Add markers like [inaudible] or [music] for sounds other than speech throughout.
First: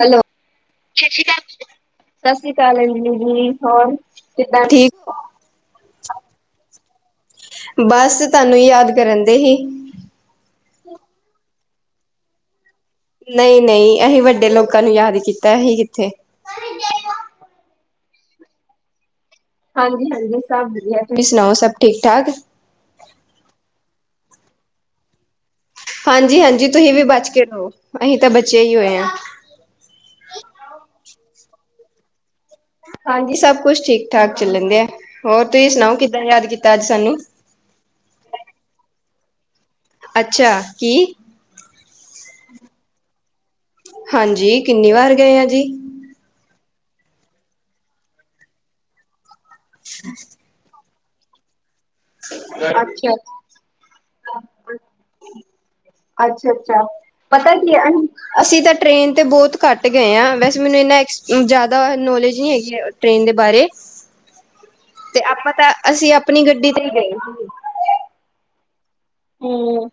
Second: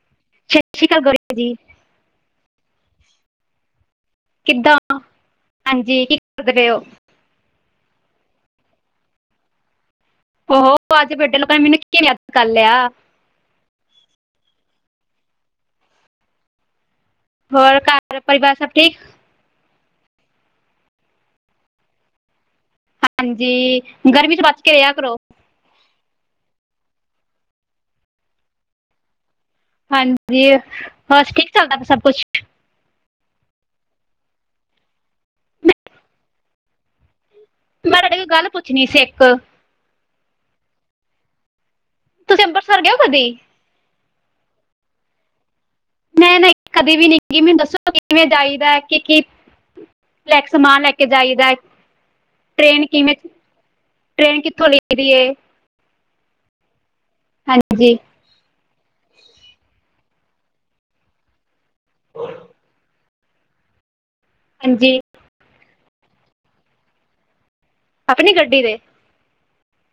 Hello ਸਤਿ ਸ਼੍ਰੀ ਅਕਾਲ ਸਿੀ ਗੌਰੀ ਅ ਜੀ ਸਤਿ ਸ਼੍ਰੀ ਅਕਾਲ ਆਂਟੀ ਜੀ ਹੋਰ ਕਿੱਦਾਂ ਹਾਂਜੀ, ਕੀ ਕਰਦੇ ਪਏ ਓ। ਬਸ ਤਾਨੂੰ ਯਾਦ ਕਰਨ ਦਈ ਸੀ। ਓਹੋ ਅੱਜ ਵੱਡੇ ਲੋਕਾਂ ਨੇ ਮੈਨੂੰ ਕਿਵੇ ਯਾਦ ਕਰ ਲੇਆ। ਨਈ -ਨਈ ਅਸੀਂ ਵੱਡੇ ਲੋਕਾਂ ਨੂੰ ਯਾਦ ਕੀਤਾ, ਅਸੀਂ ਕਿੱਥੇ। ਹੋਰ ਘਰ ਪਰਿਵਾਰ ਸਭ ਠੀਕ- ਹਾਂਜੀ -ਹਾਂਜੀ ਸਭ ਵੱਧੀਆ, ਤੁਸੀਂ ਸੁਣਾਓ ਸਭ ਠੀਕ -ਠਾਕ ਹਾਂਜੀ, ਗਰਮੀ ਚ ਬਚ ਕੇ ਰੇਆ ਕਰੋ। ਹਾਂਜੀ -ਹਾਂਜੀ ਤੁਸੀਂ ਵੀ ਬਚ ਕੇ ਰਹੋ, ਅਸੀਂ ਤਾਂ ਬਚੇ ਹੀ ਹੋਏ ਆ। ਹਾਂਜੀ, ਹੋਰ ਠੀਕ ਚੱਲਦਾ ਪੇਆ ਸਭ ਕੁਛ। ਹਾਂਜੀ ਸਭ ਕੁਛ ਠੀਕ- ਠਾਕ ਚੱਲਣ ਦੇਆ। ਹੋਰ ਤੁਸੀਂ ਸੁਣਾਓ ਕਿੱਦਾਂ ਯਾਦ ਕੀਤਾ ਅੱਜ ਸਾਨੂੰ। ਮੈਂ ਤਾਡੇ ਕੋਲ ਗੱਲ ਪੁੱਛਣੀ ਸੀ ਇੱਕ ਅੱਛਾ ਕੀ? ਤੁਸੀਂ ਅੰਬਰਸਰ ਗਏ ਓ ਕਦੀ? ਹਾਂਜੀ, ਕਿੰਨੀ ਵਾਰ ਗਏ ਆ ਜੀ। ਨਹੀਂ -ਨਹੀਂ ਕਦੇ ਵੀ ਨਈ ਤੁਸੀ ਮੈਨੂੰ ਦੱਸੋ ਕਿਵੇਂ ਜਾਈਦਾ ਕਿ- ਕੀ ਅੱਛਾ। ਘੱਟ ਸਮਾਨ ਲੈ ਕੇ ਜਾਈਦਾ ਅੱਛਾ ਟ੍ਰੇਨ ਜੀ। ਕਿਵੇਂ ਟ੍ਰੇਨ ਕਿੱਥੋਂ ਲਈਦੀ ਏ ਅੱਛਾ -ਅੱਛਾ ਪਤਾ ਕੀ ਆ ਹਾਂਜੀ ਅਸੀਂ ਤਾਂ ਟ੍ਰਰੇਨ ਤੇ ਬਹੁਤ ਘੱਟ ਗਏ ਆ, ਵੈਸੇ ਮੈਨੂੰ ਇੰਨਾ ਐਸ ਜ਼ਾਦਾ ਨੌਲੇਜ ਨਹੀਂ ਹੈਗੀ ਆ। ਟ੍ਰੇਨ ਦੇ ਬਾਰੇ, ਹਾਂਜੀ। ਤੇ ਆਪਾਂ ਤਾਂ, ਅਸੀਂ ਆਪਣੀ ਗੱਡੀ ਤੇ ਈ ਗਏ। ਆਪਣੀ ਗੱਡੀ ਤੇ ਹਮ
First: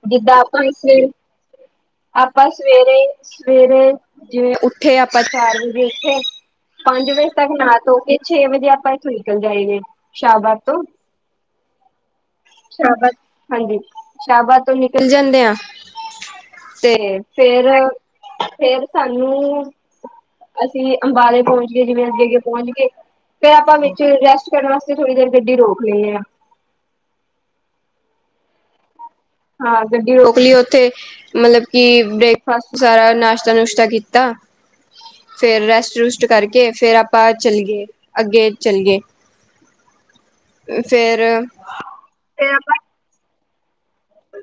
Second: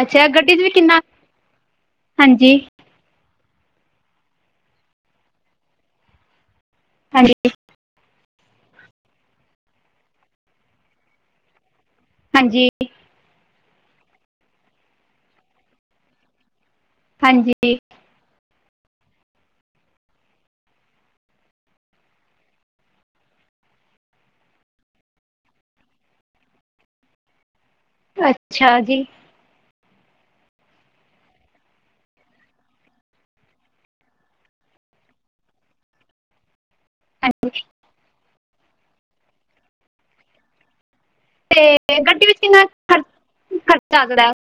ਅੱਛਾ ਜਿੱਦਾਂ ਗੱਡੀ ਆਪਾਂ 'ਚ ਵੀ ਕਿੰਨਾ ਸਵੇਰੇ, ਆਪਾਂ ਹਾਂਜੀ ਸਵੇਰੇ ਸਵੇਰੇ ਜਿਵੇ ਉੱਠੇ ਆ, ਆਪਾਂ ਚਾਰ ਵਜੇ ਉੱਠੇ, ਪੰਜ ਵਜੇ ਹਾਂਜੀ ਤੱਕ ਨਾ, ਧੋ, ਕੇ, ਛੇ ਵਜੇ ਆਪਾਂ ਇੱਥੋਂ ਨਿਕਲ ਜਾਈਏ, ਸ਼ਾਹਬਾਦ ਤੋਂ ਹਾਂਜੀ। ਸ਼ਾਬਾਦ ਹਾਂਜੀ, ਸ਼ਾਹਬਾਦ ਤੋਂ ਨਿਕਲ ਜਾਂਦੇ ਆ ਸਵੇਰੇ ਹਾਂਜੀ ਫੇਰ, ਫੇਰ ਸਾਨੂੰ ਅਸੀਂ ਅੰਬਾਲੇ ਤੋ ਅੱਗੇ, ਜਿਵੇਂ ਅੱਗੇ- ਅੱਗੇ ਪੌਚ ਗਏ। ਫੇਰ ਆਪਾਂ ਵਿੱਚ ਰੈਸਟ ਕਰਨ ਵਾਸਤੇ ਥੋੜ੍ਹੀ ਦੇਰ ਗੱਡੀ ਰੋਕ ਲੇਨੇ ਆ। ਅੱਛਾ ਜੀ। ਹਾਂ ਗੱਡੀ ਰੋਕ ਲਈਓ ਉੱਥੇ ਮਤਲਬ ਕਿ ਬ੍ਰੇਕਫਾਸਟ ਸਾਰਾ ਨਾਸ਼ਤਾ ਨੁਸ਼ਤਾ ਕੀਤਾ ਫਿਰ ਰੈਸਟ ਰੂਸਟ ਕਰਕੇ ਫਿਰ ਆਪਾਂ ਹਾਂਜੀ, ਚੱਲੀਏ। ਅੱਗੇ ਚਲੀਏ ਫੇਰ ਅਤੇ ਗੱਡੀ ਵਿੱਚ ਫੇਰ ਕਿੰਨਾ ਖਰ ਖਰਚਾ ਆਂਦਾ ਏ।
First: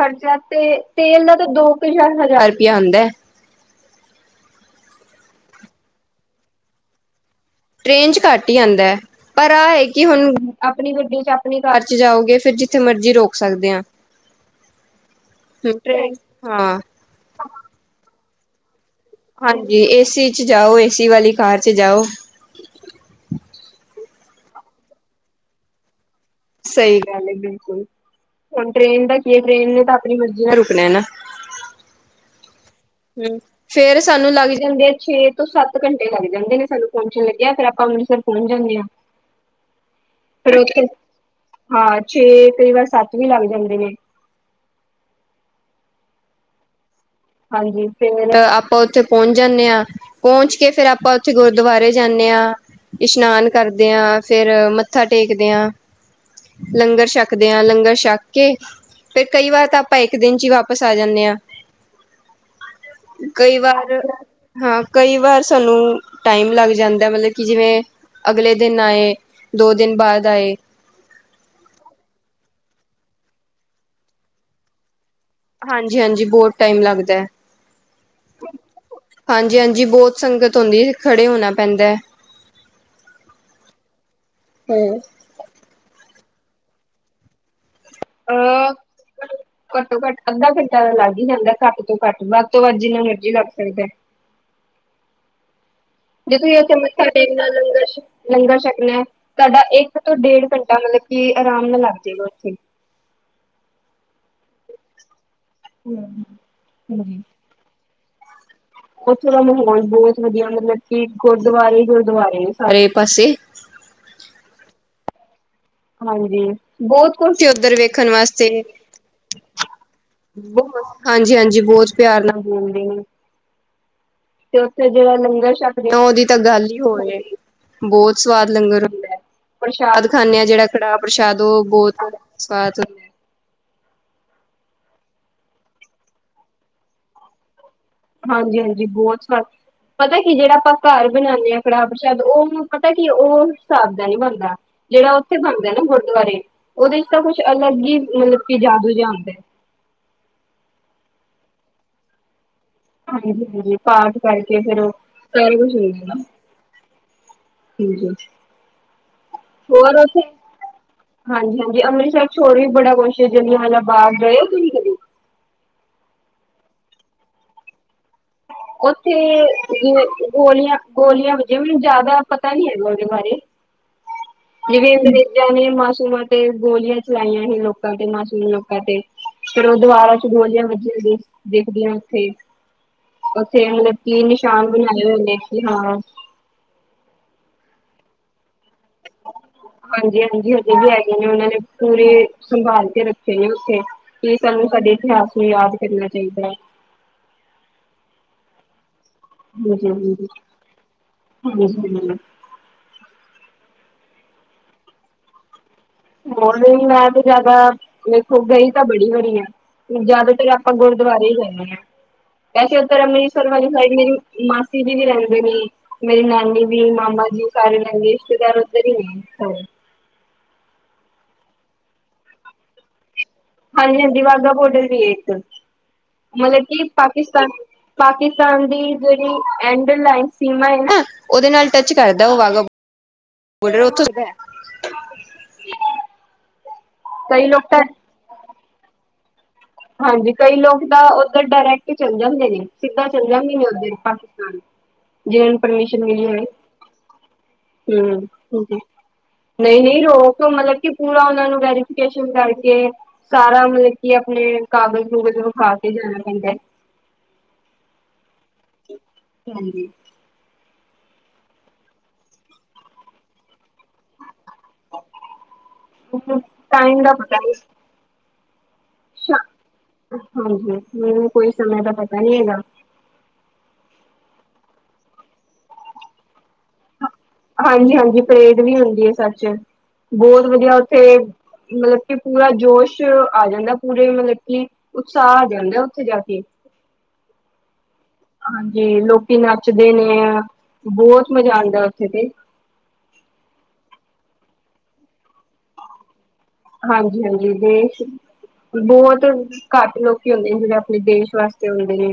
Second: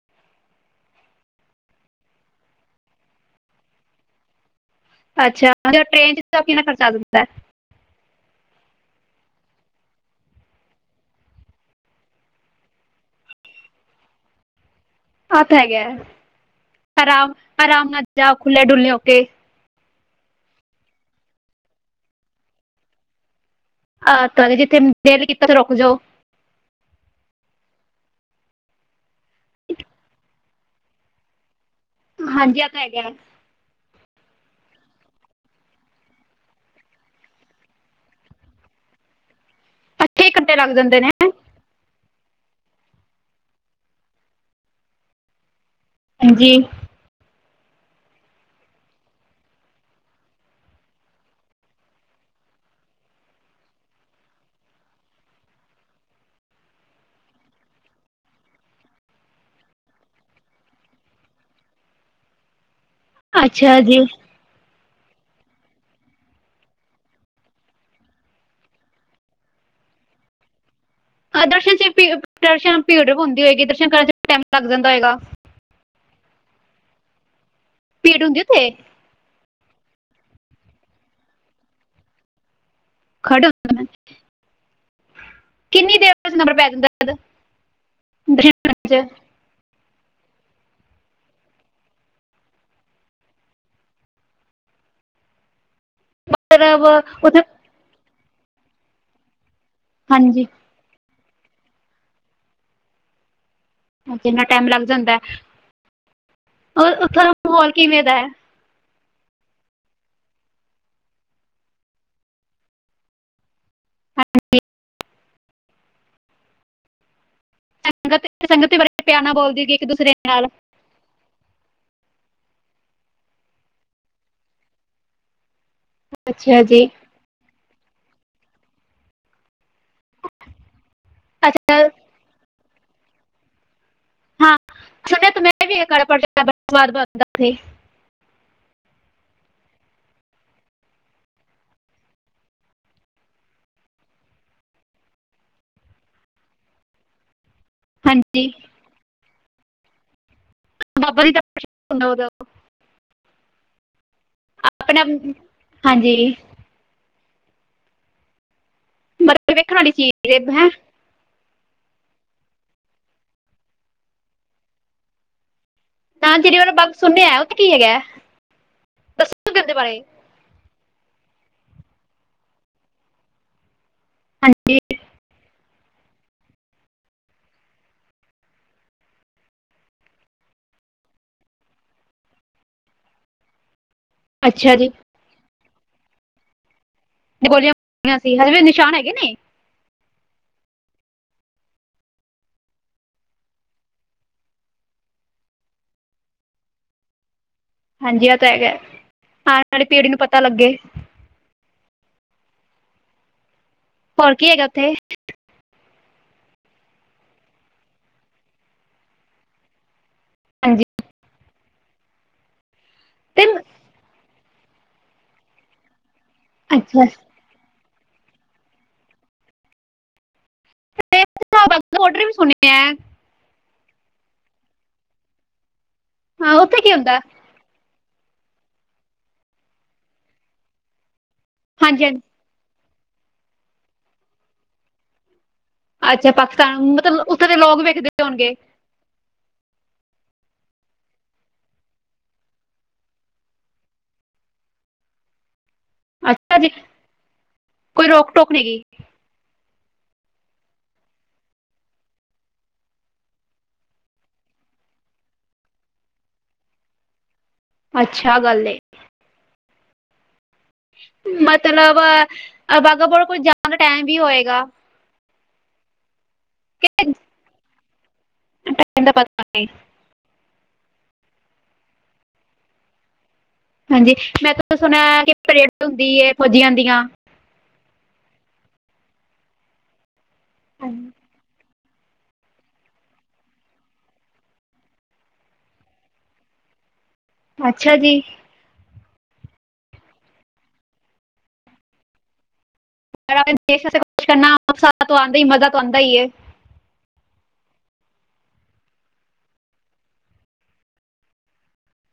ਖ਼ਰਚਾ ਤੇ ਤੇਲ ਦਾ ਤਾਂ ਦੋ ਕੁਾਰ ਹਜ਼ਾਰ ਰੁਪਇਆ ਆਂਦਾ ਏ। ਅੱਛਾ ਟ੍ਰੇਨ ਚ ਕਿੰਨਾ ਖਰਚਾ ਆਂਦਾ ਏ। ਟ੍ਰੇਨ 'ਚ ਘੱਟ ਹੀ ਆਂਦਾ ਹੈ। ਪਰ ਆਹ ਹੈ ਕਿ ਹੁਣ ਆਪਣੀ ਗੱਡੀ ਚ ਆਪਣੀ ਕਾਰ ਚ ਜਾਓਗੇ ਫਿਰ ਜਿੱਥੇ ਮਰਜ਼ੀ ਰੋਕ ਸਕਦੇ ਆਂ। ਆਹ ਪੈ ਗਿਆ ਹਾਂ ਆਰਾਮ ਆਰਾਮ ਨਾਲ ਜਾਓ ਖੁੱਲੇ ਡੁਲੇ ਹੋ ਕੇ। ਹਾਂਜੀ ਇਸੀ ਚ ਜਾਓ ਏਸੀ ਵਾਲੀ ਕਾਰ ਚ ਜਾਓ। ਆ ਤੁਹਾਡੇ ਜਿੱਥੇ ਦਿਲ ਕੀਤਾ ਤਾਂ ਰੁਕ ਜਾਓ। ਸਹੀ ਗੱਲ ਏ ਬਿਲਕੁਲ ਹੁਣ ਟਰੇਨ ਦਾ ਕੀ ਏ ਟ੍ਰੇਨ ਨੇ ਤਾਂ ਆਪਣੀ ਮਰਜੀ ਨਾਲ ਰੁਕਣਾ ਹੈ ਨਾ। ਹਾਂਜੀ ਆ ਪੈ ਗਿਆ। ਫਿਰ ਸਾਨੂੰ ਲੱਗ ਜਾਂਦੇ ਆ ਛੇ ਤੋਂ ਸੱਤ ਘੰਟੇ ਲੱਗ ਜਾਂਦੇ ਨੇ ਸਾੰਨੂ ਪਹੁੰਚਣ ਲੱਗਿਆਨ ਫੇਰ ਅੱਪਾਂ ਅੰਮ੍ਰਿਤਸਰ ਪਹੁੰਚ ਜਾਂਦੇ ਆਂ। [inaudible] ਘੰਟੇ ਫਿਰ ਲੱਗ ਉੱਥੇ ਜਾਂਦੇ ਨੇ ਹਾਂ ਛੇ ਕਈ ਵਾਰ ਸੱਤ ਵੀ ਲੱਗ ਜਾਂਦੇ ਨੇ। ਹਾਂਜੀ ਹਾਂਜੀ ਤੇ ਮੈਨੂੰ ਆਪਾਂ ਉਥੇ ਪਹੁੰਚ ਜਾਦੇ ਆਂ ਪਹੁੰਚ ਕੇ ਫੇਿਰ ਆਪਾਂ ਉੱਥੇ ਗੁਰਦੁਆਰੇ ਜਾਂਦੇ ਹਾਂ। ਇਸ਼ਨਾਨ ਕਰਦੇ ਆਂ ਫਿਰ ਮੱਥਾ ਟੇਕਦੇ ਆਂ। ਲੰਗਰ ਛੱਕਦੇ ਆਂ ਲੰਗਰ ਛਕ ਕੇ। ਫਿਰ ਕਈ ਵਾਰ ਤਾਂ ਅੱਪਾ ਇਕ ਦਿਨ ਚ ਹੈ ਵਾਪਸ ਆ ਜਾਂਦੇ ਆਂ। ਕਈ ਅੱਛਾ ਜੀ ਵਾਰ ਹਾਂ ਕਈ ਵਾਰ ਸਾਨੂੰ ਟਾਈਮ ਲੱਗ ਜਾਂਦਾ ਮਤਲਬ ਕਿ ਜਿਵੇੰ ਅਗਲੇ ਦਿਨ ਆਏ ਦੋ ਦਿਨ ਬਾਅਦ ਆਏ। ਹ ਦਰਸ਼ਨ ਚ ਭੀ ਦਰਸ਼ਨ ਭੀੜ ਹੁੰਦੀ ਹੋਏਗੀ ਦਰਸ਼ਨ ਕਰਨ ਚ ਟਾਈਮ ਲੱਗ ਜਾਂਦਾ ਹੈਗਾ। ਹਾਂਜੀ ਹਾਂਜੀ ਬਹੁਤ ਟਾਈਮ ਲਗਦਾ ਹੈ। ਭੀੜ ਹੁੰਦੀ ਉੱਥੇ ਹਾਂਜੀ ਹਾਂਜੀ ਬਹੁਤ ਸੰਗਤ ਹੁੰਦੀ ਖੜੇ ਹੋਣਾ ਪੈਂਦਾ ਏ। ਖਡ ਹਮ ਕਿੰਨੀ ਦੇਰ ਤਕ ਨੰਬਰ ਪੈ ਦਿੰਦਾ ਦਜ ਅਹ [unintelligible] ਘੱਟੋ ਘੱਟ ਅੱਧਾ ਘੰਟਾ ਤਾਂ ਲੱਗ ਹੀ ਜਾਂਦਾ ਘੱਟ ਤੋਂ ਘੱਟ ਵੱਧ ਤੋਂ ਵੱਧ ਜਿੰਨਾ ਮਰਜ਼ੀ ਲੱਗ ਜਾਂਦਾ ਏ। ਤੁਸੀਂ ਇਥੇ ਮੱਥਾ ਮਤਲਬ ਟੇਕ ਉੱਥੇ ਨਾਲ ਲੰਗਰ ਲੰਗਰ ਛਕਣਾ ਤੁਹਾਡਾ ਇੱਕ ਤੋਂ ਹਾਂਜੀ ਡੇਢ ਘੰਟਾ ਤਾਂ ਮਤਲਬ ਕਿ ਆਰਾਮ ਨਾਲ ਲੱਗ ਜਾਏਗਾ ਉੱਥੇ। ਕਿੰਨਾ ਟਾਈਮ ਲੱਗ ਜਾਂਦਾ ਹਮ [unintelligible] ਹਾਂਜੀ। ਮਾਹੌਲ ਕਿਵੇਂ ਦਾ ਉੱਥੋਂ ਦਾ ਮਾਹੌਲ ਬਹੁਤ ਵਧੀਆ ਮਤਲਬ ਕਿ ਗੁਰਦੁਆਰੇ ਗੁਰਦੁਆਰੇ ਨੇ ਸਾਰੇ ਪਾਸੇ। ਹਾਂਜੀ ਹਾਂਜੀ ਬਹੁਤ ਸੀੇ ਉੱਧਰ ਵੇਖਣ ਸੰਗਤ ਵਾਸਤੇ। ਸੰਗਤ ਦੇ ਬਾਰੇ ਪਿਆਰ ਨਾਲ ਬੋਲਦੀ ਹੈਗੀ ਇੱਕ ਦੂਸਰੇ ਨਾਲ ਹਾਂਜੀ ਹਾਂਜੀ ਬਹੁਤ ਪਿਆਰ ਨਾਲ ਬੋਲਦੇ ਨੇ ਤੇ ਉੱਥੇ ਜਿਹੜਾ ਲੰਗਰ ਸ਼ੱਕ ਲਓ ਜੀ ਤਾਂ ਅੱਛਾ ਗੱਲ ਹੀ ਜੀ ਹੋਵੇ ਬਹੁਤ ਸਵਾਦ ਲੰਗਰ ਪ੍ਰਸ਼ਾਦ ਖਾਨੇ ਹਾਂ ਜਿਹੜਾ। ਕੜਾਹ ਪ੍ਰਸ਼ਾਦ ਉਹ ਅੱਛਾ ਬਹੁਤ ਸਵਾਦ ਹੈ। ਹਾਂ ਸੁਣਿਆ ਤੇ ਮੈਂ ਵੀ ਬੜਾ ਸਵਾਦ ਬਣਦਾ ਸੀ [unintelligible] ਹਾਂਜੀ ਹਾਂਜੀ ਬਹੁਤ ਸ ਪਤਾ ਕੀ ਜਿਹੜਾ ਆਪਾਂ ਘਰ ਬਣਾਉਦੇ ਆ ਕੜਾਹ ਪ੍ਰਸ਼ਾਦ ਉਹਨੂੰ ਪਤਾ ਕੀ ਉਹ ਉਸ ਹਿਸਾਬ ਦਾ ਨੀਂ ਬਣਦਾ। ਜਿਹੜਾ ਉੱਥੇ ਬਣਦਾ ਹੈ ਨਾ ਗੁਰਦੁਆਰੇ ਉਹਦੇ ਵਿਚ ਤਾਂ ਕੁਛ ਅਲੱਗ ਹੀ ਮਤਲਬ ਹਾਂਜੀ ਕਿ ਜਾਦੂ ਜਿਆ ਆਂਦੇ ਬਾਬ ਜੀ ਦਾ ਪੁਸ਼ਪ ਹੁੰਦਾ ਉਦਰ ਪਾਠ ਪੜ ਕੇ ਫਿਰ ਉਹ ਆਪਣਾ ਘਰੋ ਚਲਿ ਗੀ ਨਾ ਹਾਂਜੀ ਬਿਲਕੁਲ ਮ ਵੇਖਣ ਵਾਲੀ ਚੀਜ਼ ਹੈਂ ਹਾਂਜੀ ਹਾਂਜੀ ਅੰਮ੍ਰਿਤਸਰ ਚ ਹੋਰ ਵੀ ਬੜਾ ਕੁਛ ਜਲਿਆਂ ਵਾਂਲਾਂ ਬਾਗ ਏ ਗਏ ਹੋ ਤੁਸੀਂ ਕਦ ਜਲਿਆਂ ਵਾਲਾ ਬਗ ਸੁਣਨਿਆ ਉਥੇ ਕੀ ਹੈਗਾ ਹੈ ਉੱਥੇ ਜਿਵੇ ਗੋਲੀਆਂ ਗੋਲੀਆਂ ਵਜੇ ਹੋਣੀਆ ਮੈਨੂੰ ਜ਼ਿਆਦਾ ਪਤਾ ਨੀ ਹੈਗਾ ਉਹਦੇ ਬਾਰੇ। ਹਾਂਜੀ ਜਿਵੇ ਅੰਗਰੇਜ਼ਾਂ ਨੇ ਮਾਸੂਮਾਂ ਤੇ ਗੋਲੀਆਂ ਚਲਾਈਆਂ ਹੀ ਲੋਕਾਂ 'ਤੇ ਮਾਸੂਮ ਲੋਕਾਂ 'ਤੇ ਫੇਰ ਉਹ ਦਵਾਰਾਂ 'ਚ ਗੋਲੀਆਂ ਵੱਜੀਆਂ ਦੇਖ ਦੇਖਦੇ ਆਂ ਉੱਥੇ। ਫੇਰ ਲੌਕੀ ਨਿਸ਼ਾਨ ਅੱਛਾ ਜੀ ਬਣਾਏ ਹੋਏ ਨੇ ਕਿ ਹਾਂ। ਨੀ ਗੋਲੀਆਂ ਆ ਸੀ ਹਜੇ ਵੀ ਨਿਸ਼ਾਨ ਹੈਗੇ ਨੇ। ਹਾਂਜੀ ਹਾਂਜੀ ਹਜੇ ਵੀ ਹੈਗੇ ਨੇ ਉਹਨਾਂ ਨੇ ਪੂਰੇ ਸੰਭਾਲ ਕੇ ਰੱਖੇ ਨੇ ਉੱਥੇ। ਕੀ ਸਾਨੂੰ ਸਾਡੇ ਇਤਿਹਾਸ ਨੂੰ ਯਾਦ ਕਰਨਾ ਚਾਈਦਾ। ਹਾਂਜੀ ਆਹ ਤਾਂ ਹੈਗਾ। ਆਉਣ ਵਾਲੀ ਪੀੜ੍ਹੀ ਨੂੰ ਪਤਾ ਲੱਗੇ [unintelligible] ਹੋਰ ਕੀ ਹੈਗਾ ਉੱਥੇ? ਹੋਰ ਮੈਂ 'ਤੇ ਜਿਆਦਾ ਵੇਖੋ ਗਈ ਤਾਂ ਬੜੀ ਵਰੀ ਆ ਜਿਆਦਾਤਰ ਆਪਾਂ ਹਾਂਜੀ ਗੁਰਦੁਆਰੇ ਗਏ ਆ, ਵੈਸੇ ਉੱਧਰ ਤੇ ਅੰਮ੍ਰਿਸਰ ਵਾਲੀ ਸਾਈਡ ਮੇਰੀ ਮਾਸੀ ਜੀ ਵੀ ਰਹਿੰਦੇ ਨੇ, ਮੇਰੀ ਨਾਨੀ ਵੀ, ਅੱਛਾ ਮਾਮਾ ਜੀ। ਸਾਰੇ ਰਹਿੰਦੇ ਰਿਸ਼ਤੇਦਾਰ ਉਧਰ ਈ ਨੇ ਸਾਰੇ ਤੇ ਬਾਗ਼ਾਂ ਬੋਡਰ ਵੀ ਸੁਣੇ ਐ। ਹਾਂਜੀ ਹਾਂਜੀ ਵਾਗਾਂ ਬੋਡਰ ਵੀ ਏ ਏਕ ਹਾਂ ਮਲਬ ਉੱਥੇ ਕੀ ਹੁੰਦਾ ਪਾਕਿਸਤਾਨ ਪਾਕਿਸਤਾਨ ਦੀ ਜਿਹੜੀ ਐਂਡ ਲਾਇਨ ਸੀਮਾ ਏ ਨਾ ਉਹਦੇ ਨਾਲ ਟੱਚ ਹਾਂਜੀ ਹਾਂਜੀ ਕਰਦਾ ਓ ਵਾਗਾ ਬੋਡਰ ਉੱਥੋਂ ਸੀ ਧੈ। ਅੱਛਾ ਪਾਕਿਸਤਾਨ ਮਤਲਬ ਉੱਥੇ ਦੇ ਲੋਕ ਵੇਖਦੇ ਹੋਣਗੇ। ਹਾਂਜੀ ਕਈ ਲੋਕ ਤਾਂ ਉੱਧਰ ਡਾਇਰੈਕਟ ਚੱਲ ਜਾਂਦੇ ਨੇ ਸਿੱਧਾਂ ਚੱਲ ਜਾਂਦੇ ਨੇ ਉੱਧਰ ਪਾਕਿਸ [inaudible] ਜਿਵੇ ਉਣ ਪਰਮਿਸ਼ਨ ਮਿਲੀ ਉਵੇ, ਅੱਛਾ ਜੀ ਕੋਈ ਹੂੰ ਰੋਕ ਟੋਕ ਨਹੀਂ ਹਾਂਜੀ ਗਈ ਨਈ ਨਈ ਰੋਕ ਮਤਲਬ ਕਿ ਪੂਰਾ ਉਹਨਾਂ ਨੂੰ ਵੈਰੀਫਿਕੇਸ਼ਨ ਕਰਕੇ ਕਾਰਾ ਮਤਲਬ ਕੀ ਆਪਣੇ ਕਾਗਜ਼ ਕੁੂਗਜ ਵਖਾ ਕੇ ਜਾਣਾ ਪੈਂਦਾ ਐ। ਅੱਛਾ ਗੱਲ ਏ। ਹਾਂਜੀ। ਮਤਲਬ ਆਹ ਬਾਗਾ ਬੋਡਰ ਕੋਲ ਜਾਣ ਦਾ ਟਾਈਮ ਵੀ ਹੋਏਗਾ। ਟਾਇਮ ਦਾ ਪਤਾ ਨੀ। ਏਡਾ ਪ ਸ਼ਾ ਤਾ ਨੀ। ਹਾਂਜੀ ਮੈਨੂੰ ਕੋਈ ਸਮੇਂ ਦਾ ਪਤਾ ਨੀ ਹੈਗਾ। ਹਾਂਜੀ ਮੈਂ ਤਾਂ ਸੁਣਿਆ ਕਿ ਪਰੇਡ ਹੁੰਦੀ ਏ ਫੌਜੀਆਂ ਦੀਆਂ। ਹਾਂਜੀ ਹਾਂਜੀ ਪਰੇਡ ਵੀ ਹੁੰਦੀ ਏ ਸੱਚ ਬੋਅਤ ਵਧੀਆ ਉੱਥੇ ਮਤਲਬ ਕਿ ਪੂਰਾ ਜੋਸ਼ ਆ ਜਾਂਦਾ ਪੂਰੇ ਮਤਲਬ ਕਿ ਉਤਸ਼ਾਹ ਆ ਜਾਂਦਾ ਉੱਥੇ ਜਾ ਕੇ। ਅੱਛਾ ਜੀ। ਹਾਂਜੀ ਲੋਕੀ ਨੱਚਦੇ ਨੇ ਬੋਅਤ ਮਜ਼ਾ ਆਂਦਾ ਉੱਥੇ 'ਤੇ। ਆਪਣੇ ਦੇਸ਼ ਵਾਸਤੇ ਕੁਛ ਕਰਨਾ ਸਾ ਤੋ ਆਂਦਾ ਈ ਮਜ਼ਾ ਤੋਂ ਆਂਦਾ ਈ ਏ। ਹਾਂਜੀ ਹਾਂਜੀ ਦੇਸ਼ ਬੋਅਤ ਘੱਟ ਲੋਕੀ ਹੁੰਦੇ ਨੇ ਜਿਹੜੇ ਆਪਣੇ ਦੇਸ਼ ਵਾਸਤੇ ਹੁੰਦੇ ਨੇ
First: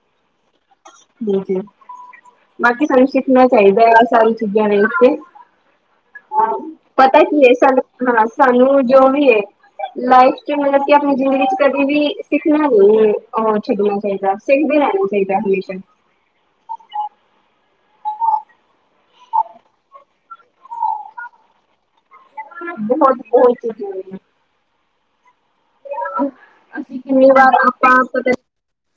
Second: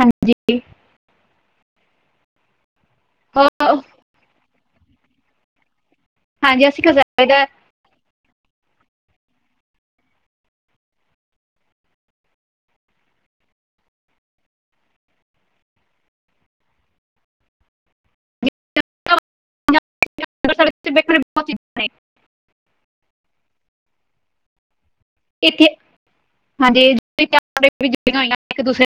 ਹਾਂ ਜੀ ਬਾਕੀ ਸਾਨੂੰ ਸਿੱਖਣਾ ਹੋਰ ਚਾਈਦਾ ਸਾਰੀ ਚੀਜ਼ਾਂ ਦੇ ਉਤੇ ਹਾਂਜੀ ਅਸੀਂ ਪਤਾ ਕਜ਼ਾਇਦਾ ਕੀ ਏ ਸਾਨੂੰ ਹਾਂ ਸਾਨੂੰ ਜੋ ਵੀ ਏ ਲਾਈਫ 'ਚ ਮਲਬ ਕਿ ਆਪਣੀ ਜ਼ਿੰਦਗੀ 'ਚ ਕਦੀ ਵੀ ਸਿੱਖਣਾ ਵੀ ਔਰ ਛੱਡਣਾ ਚਾਈਦਾ ਸਿੱਖਦੇ ਰਹਿਣਾ ਚਾਈਦਾ ਹਮੇਸ਼ਾ ਜਿੱਦਾਂ [unintelligible] ਨੇ ਬਹੁਤ ਬਹੁਤ ਚੀਜ਼ਾਂ ਇੱਥੇ, ਹਾਂਜੀ ਅਸੀਂ ਕਿੰਨੀ ਜੁੜੀਆਂ ਵਾਰ ਆਪਾਂ ਹੋਈਆਂ ਪਤਾ ਨੇ ਇੱਕ-ਦੂਸਰੇ [unintelligible]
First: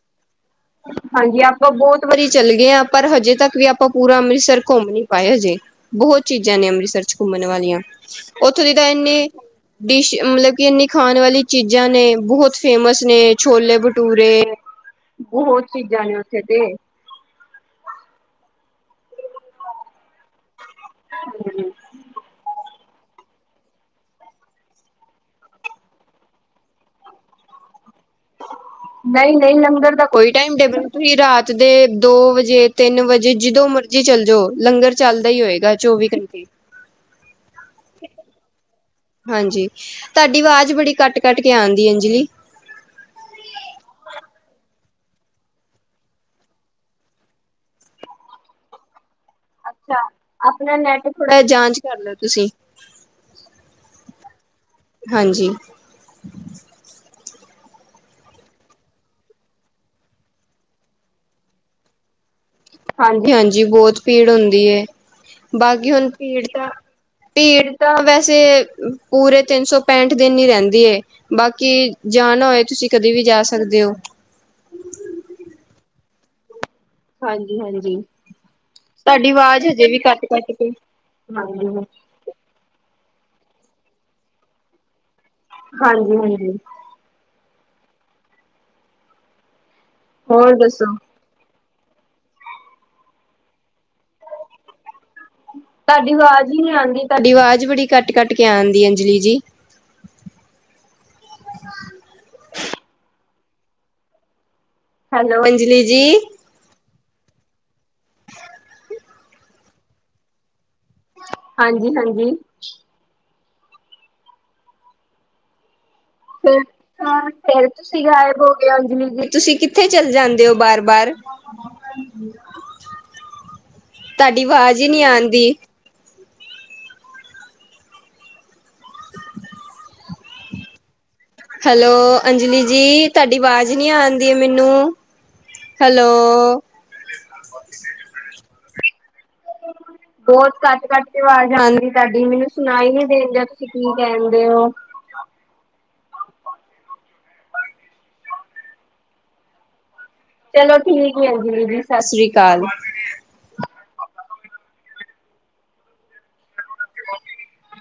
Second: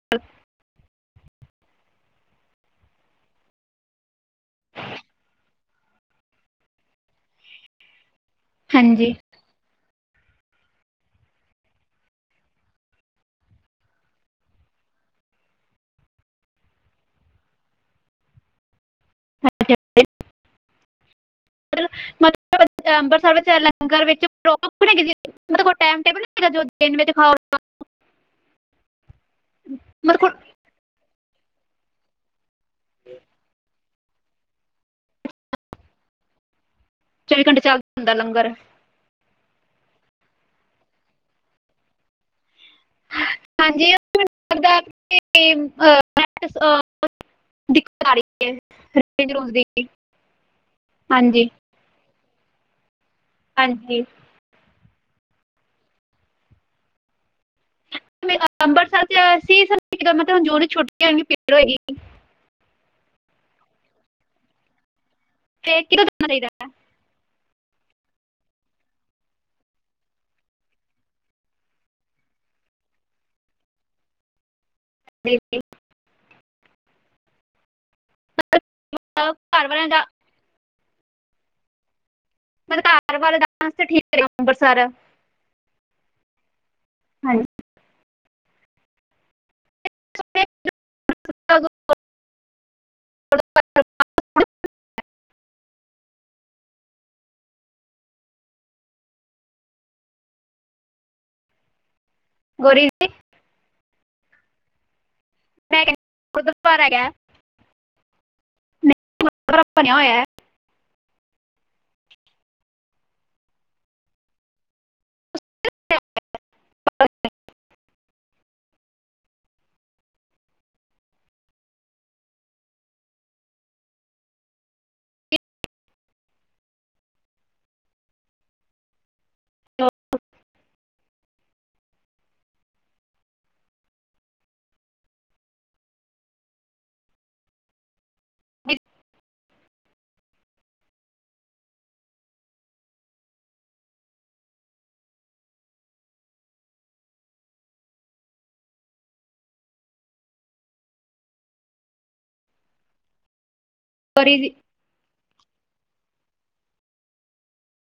ਹਾਂਜੀ ਆਪਾਂ ਬਹੁਤ ਵਾਰੀ ਚੱਲ ਗਏ ਆ ਪਰ ਹਜੇ ਤੱਕ ਵੀ ਆਪਾਂ ਪੂਰਾ ਅੰਮ੍ਰਿਸਰ ਘੁੰਮ ਨੀ ਪਾਏ ਹਜੇ ਬਹੁਤ ਚੀਜ਼ਾਂ ਨੇ ਅੰਮ੍ਰਿਸਰ 'ਚ ਘੁੰਮਣ ਵਾਲੀਆਂ ਉੱਥੋਂ ਦੀ ਤਾਂ ਹਾਂਜੀ ਐਨੀ ਡਿਸ਼ ਮਲਬ ਕਿ ਇੰਨੀ ਖਾਣ ਵਾਲੀ ਚੀਜ਼ਾਂ ਨੇ ਬਹੁਤ ਫੇਮਸ ਨੇ ਛੋਲੇ-ਭਟੂਰੇ ਬਹੁਤ ਚੀਜ਼ਾਂ ਨੇ ਉੱਥੇ ਤੇ ਹਾਂ! [unintelligible] ਹੂੰ। [unintelligible] ਮਤਲਬ ਅੰਮ੍ਰਿਤਸਰ ਵਿੱਚ, ਲੰਗਰ ਵਿੱਚ ਪ੍ਰੋਪਰ। [unintelligible] ਮੇਰੇ ਕੋਲ਼ ਟਾਈਮ ਟੇਬਲ ਨਹੀਂ ਹੈਗਾ ਜੋ ਦਿਨ ਵਿੱਚ ਖਾਓ। [unintelligible] ਨਹੀਂ ਨਹੀਂ ਲੰਗਰ ਦਾ ਕੋਈ ਟਾਈਮ ਟੇਬਲ ਤੁਹੀਂ ਰਾਤ ਦੇ ਦੋ ਵਜੇ ਤਿੰਨ ਵਜੇ, ਜਦੋ ਮਰਜ਼ੀ ਚੱਲ ਜਾਓ ਲੰਗਰ ਚੱਲਦਾ ਹੀ ਹੋਏਗਾ ਚੌਵੀ ਘੰ ਚੌਵੀ ਘੰਟੇ ਚੱਲਦਾ ਹੁੰਦਾ [unintelligible] ਲੰਗਰ ਹਾਂਜੀ! ਤਾਡੀ ਵਾਜ਼ ਬੜੀ ਕੱਟ ਕੱਟ ਕੇ ਆਂਦੀ ਐ ਜੀ ਹਾਂਜੀ! [unintelligible] ਦਿੱਕਤ ਆ ਰਹੀ ਹੈ ਫਿਰ। [unintelligible] ਅੱਛਾ ਆਪਣਾ ਨੈਟ ਥੋੜ੍ਹਾ ਜਿਹਾ ਹਾਂਜੀ ਜਾਂਚ ਕਰ ਲੋ ਤੁਸੀਂ ਹਾਂਜੀ ਹਾਂਜੀ ਮੈਂ ਅੰਬਰਸਰ 'ਚ ਅਸੀਂ ਮਤਲਬ ਜੋ ਛੁੱਟੀਆਂ ਇੰਨੀ ਭੀੜ ਹੋਏਗੀ। [unintelligible] ਹਾਂਜੀ ਹਾਂਜੀ ਬਹੁਤ ਭੀੜ ਹੁੰਦੀ ਐ ਤੇ ਬਾਕੀ ਕਿਦੋਂ ਹੁਣ ਜਾਣਾ ਭੀੜ ਚਾਹੀਦਾ ਤਾਂ ਭੀੜ ਤਾਂ ਵੈਸੇ ਪੂਰੇ ਤਿੰਨ ਸੌ ਪੈਂਠ ਦਿਨ ਹੀ ਰਹਿੰਦੀ ਏ ਬਾਕੀ ਜਾਣਾ ਹੋਏ ਤੁਸੀਂ ਕਦੀ ਵੀ ਜਾ ਸਕਦੇ ਓ ਬੇਟੀ ਹਾਂਜੀ ਹਾਂਜੀ ਤੁਹਾਡੀ ਅਹ, ਘਰ ਆਵਾਜ਼ ਹਜੇ ਵਾਲਿਆਂ ਵੀ ਦਾ ਕੱਟ ਕੱਟ ਕੇ ਹਾਂਜੀ ਪਰ ਘਰ ਬਾਰੇ ਤਾਂ ਅੰਮ੍ਰਿਤ ਠੀਕ ਰਹੇ ਅੰਮ੍ਰਿਤਸਰ। [unintelligible] ਹਾਂਜੀ ਹਾਂਜੀ ਹਾਂ ਹੋਰ ਦੱਸੋ - [unintelligible] ਤਾਡੀ ਵਾਜ਼ ਹੀ ਨਹੀਂ ਆਂਦੀ ਤਾਡੀ ਵਾਜ਼ ਬੜੀ ਕੱਟ ਕੱਟ ਕੇ ਆਂਦੀ ਅੰਜਲੀ ਜੀ ਗੌਰੀ ਹੈਲੋ ਅੰਜਲੀ ਮੈਂ ਜੀ ਕਹਿੰਦੀ ਗੁਰਦੁਆਰਾ ਹੈਗਾ। [unintelligible] ਬੜਾ [unintelligible] ਬਣਿਆ ਹੋਇਆ ਐ ਹਾਂਜੀ ਹਾਂਜੀ ਹੂੰ। [unintelligible] ਹਾਂ ਫਿਰ ਤੁਸੀਂ ਗਾਇਬ ਹੋ ਗਏ ਅੰਜਲੀ ਜੀ ਤੁਸੀਂ ਕਿੱਥੇ ਚਲ ਜਾਂਦੇ ਓ ਬਾਰ ਬਾਰ [inaudible] ਤੁਹਾਡੀ ਆਵਾਜ਼ ਹੀ ਨਹੀਂ ਆਂਦੀ। ਕਿਉਂ ਹੈਲੋ, ਅੰਜਲੀ ਜੀ ਤੁਹਾਡੀ ਆਵਾਜ਼ ਨਹੀਂ ਆਂਦੀ ਮੈਨੂੰ। ਹੈਲੋ, [unintelligible] ਕਿ ਬਹੁਤ ਕੱਟ- ਕੱਟ ਕੇ ਆਵਾਜ਼ ਆਉਂਦੀ ਤੁਹਾਡੀ ਮੈਨੂੰ ਸੁਣਾਈ ਨੀ ਦੇਣ ਡਿਆ ਤੁਸੀਂ ਕੀ ਕਹਿੰਦੇ ਹੋ। ਚਲੋ ਠੀਕ ਆ ਅੰਜਲੀ ਜੀ ਸਤਿ ਸ੍ਰੀ ਅਕਾਲ। ਪਰੀ ਦੀ [unintelligible]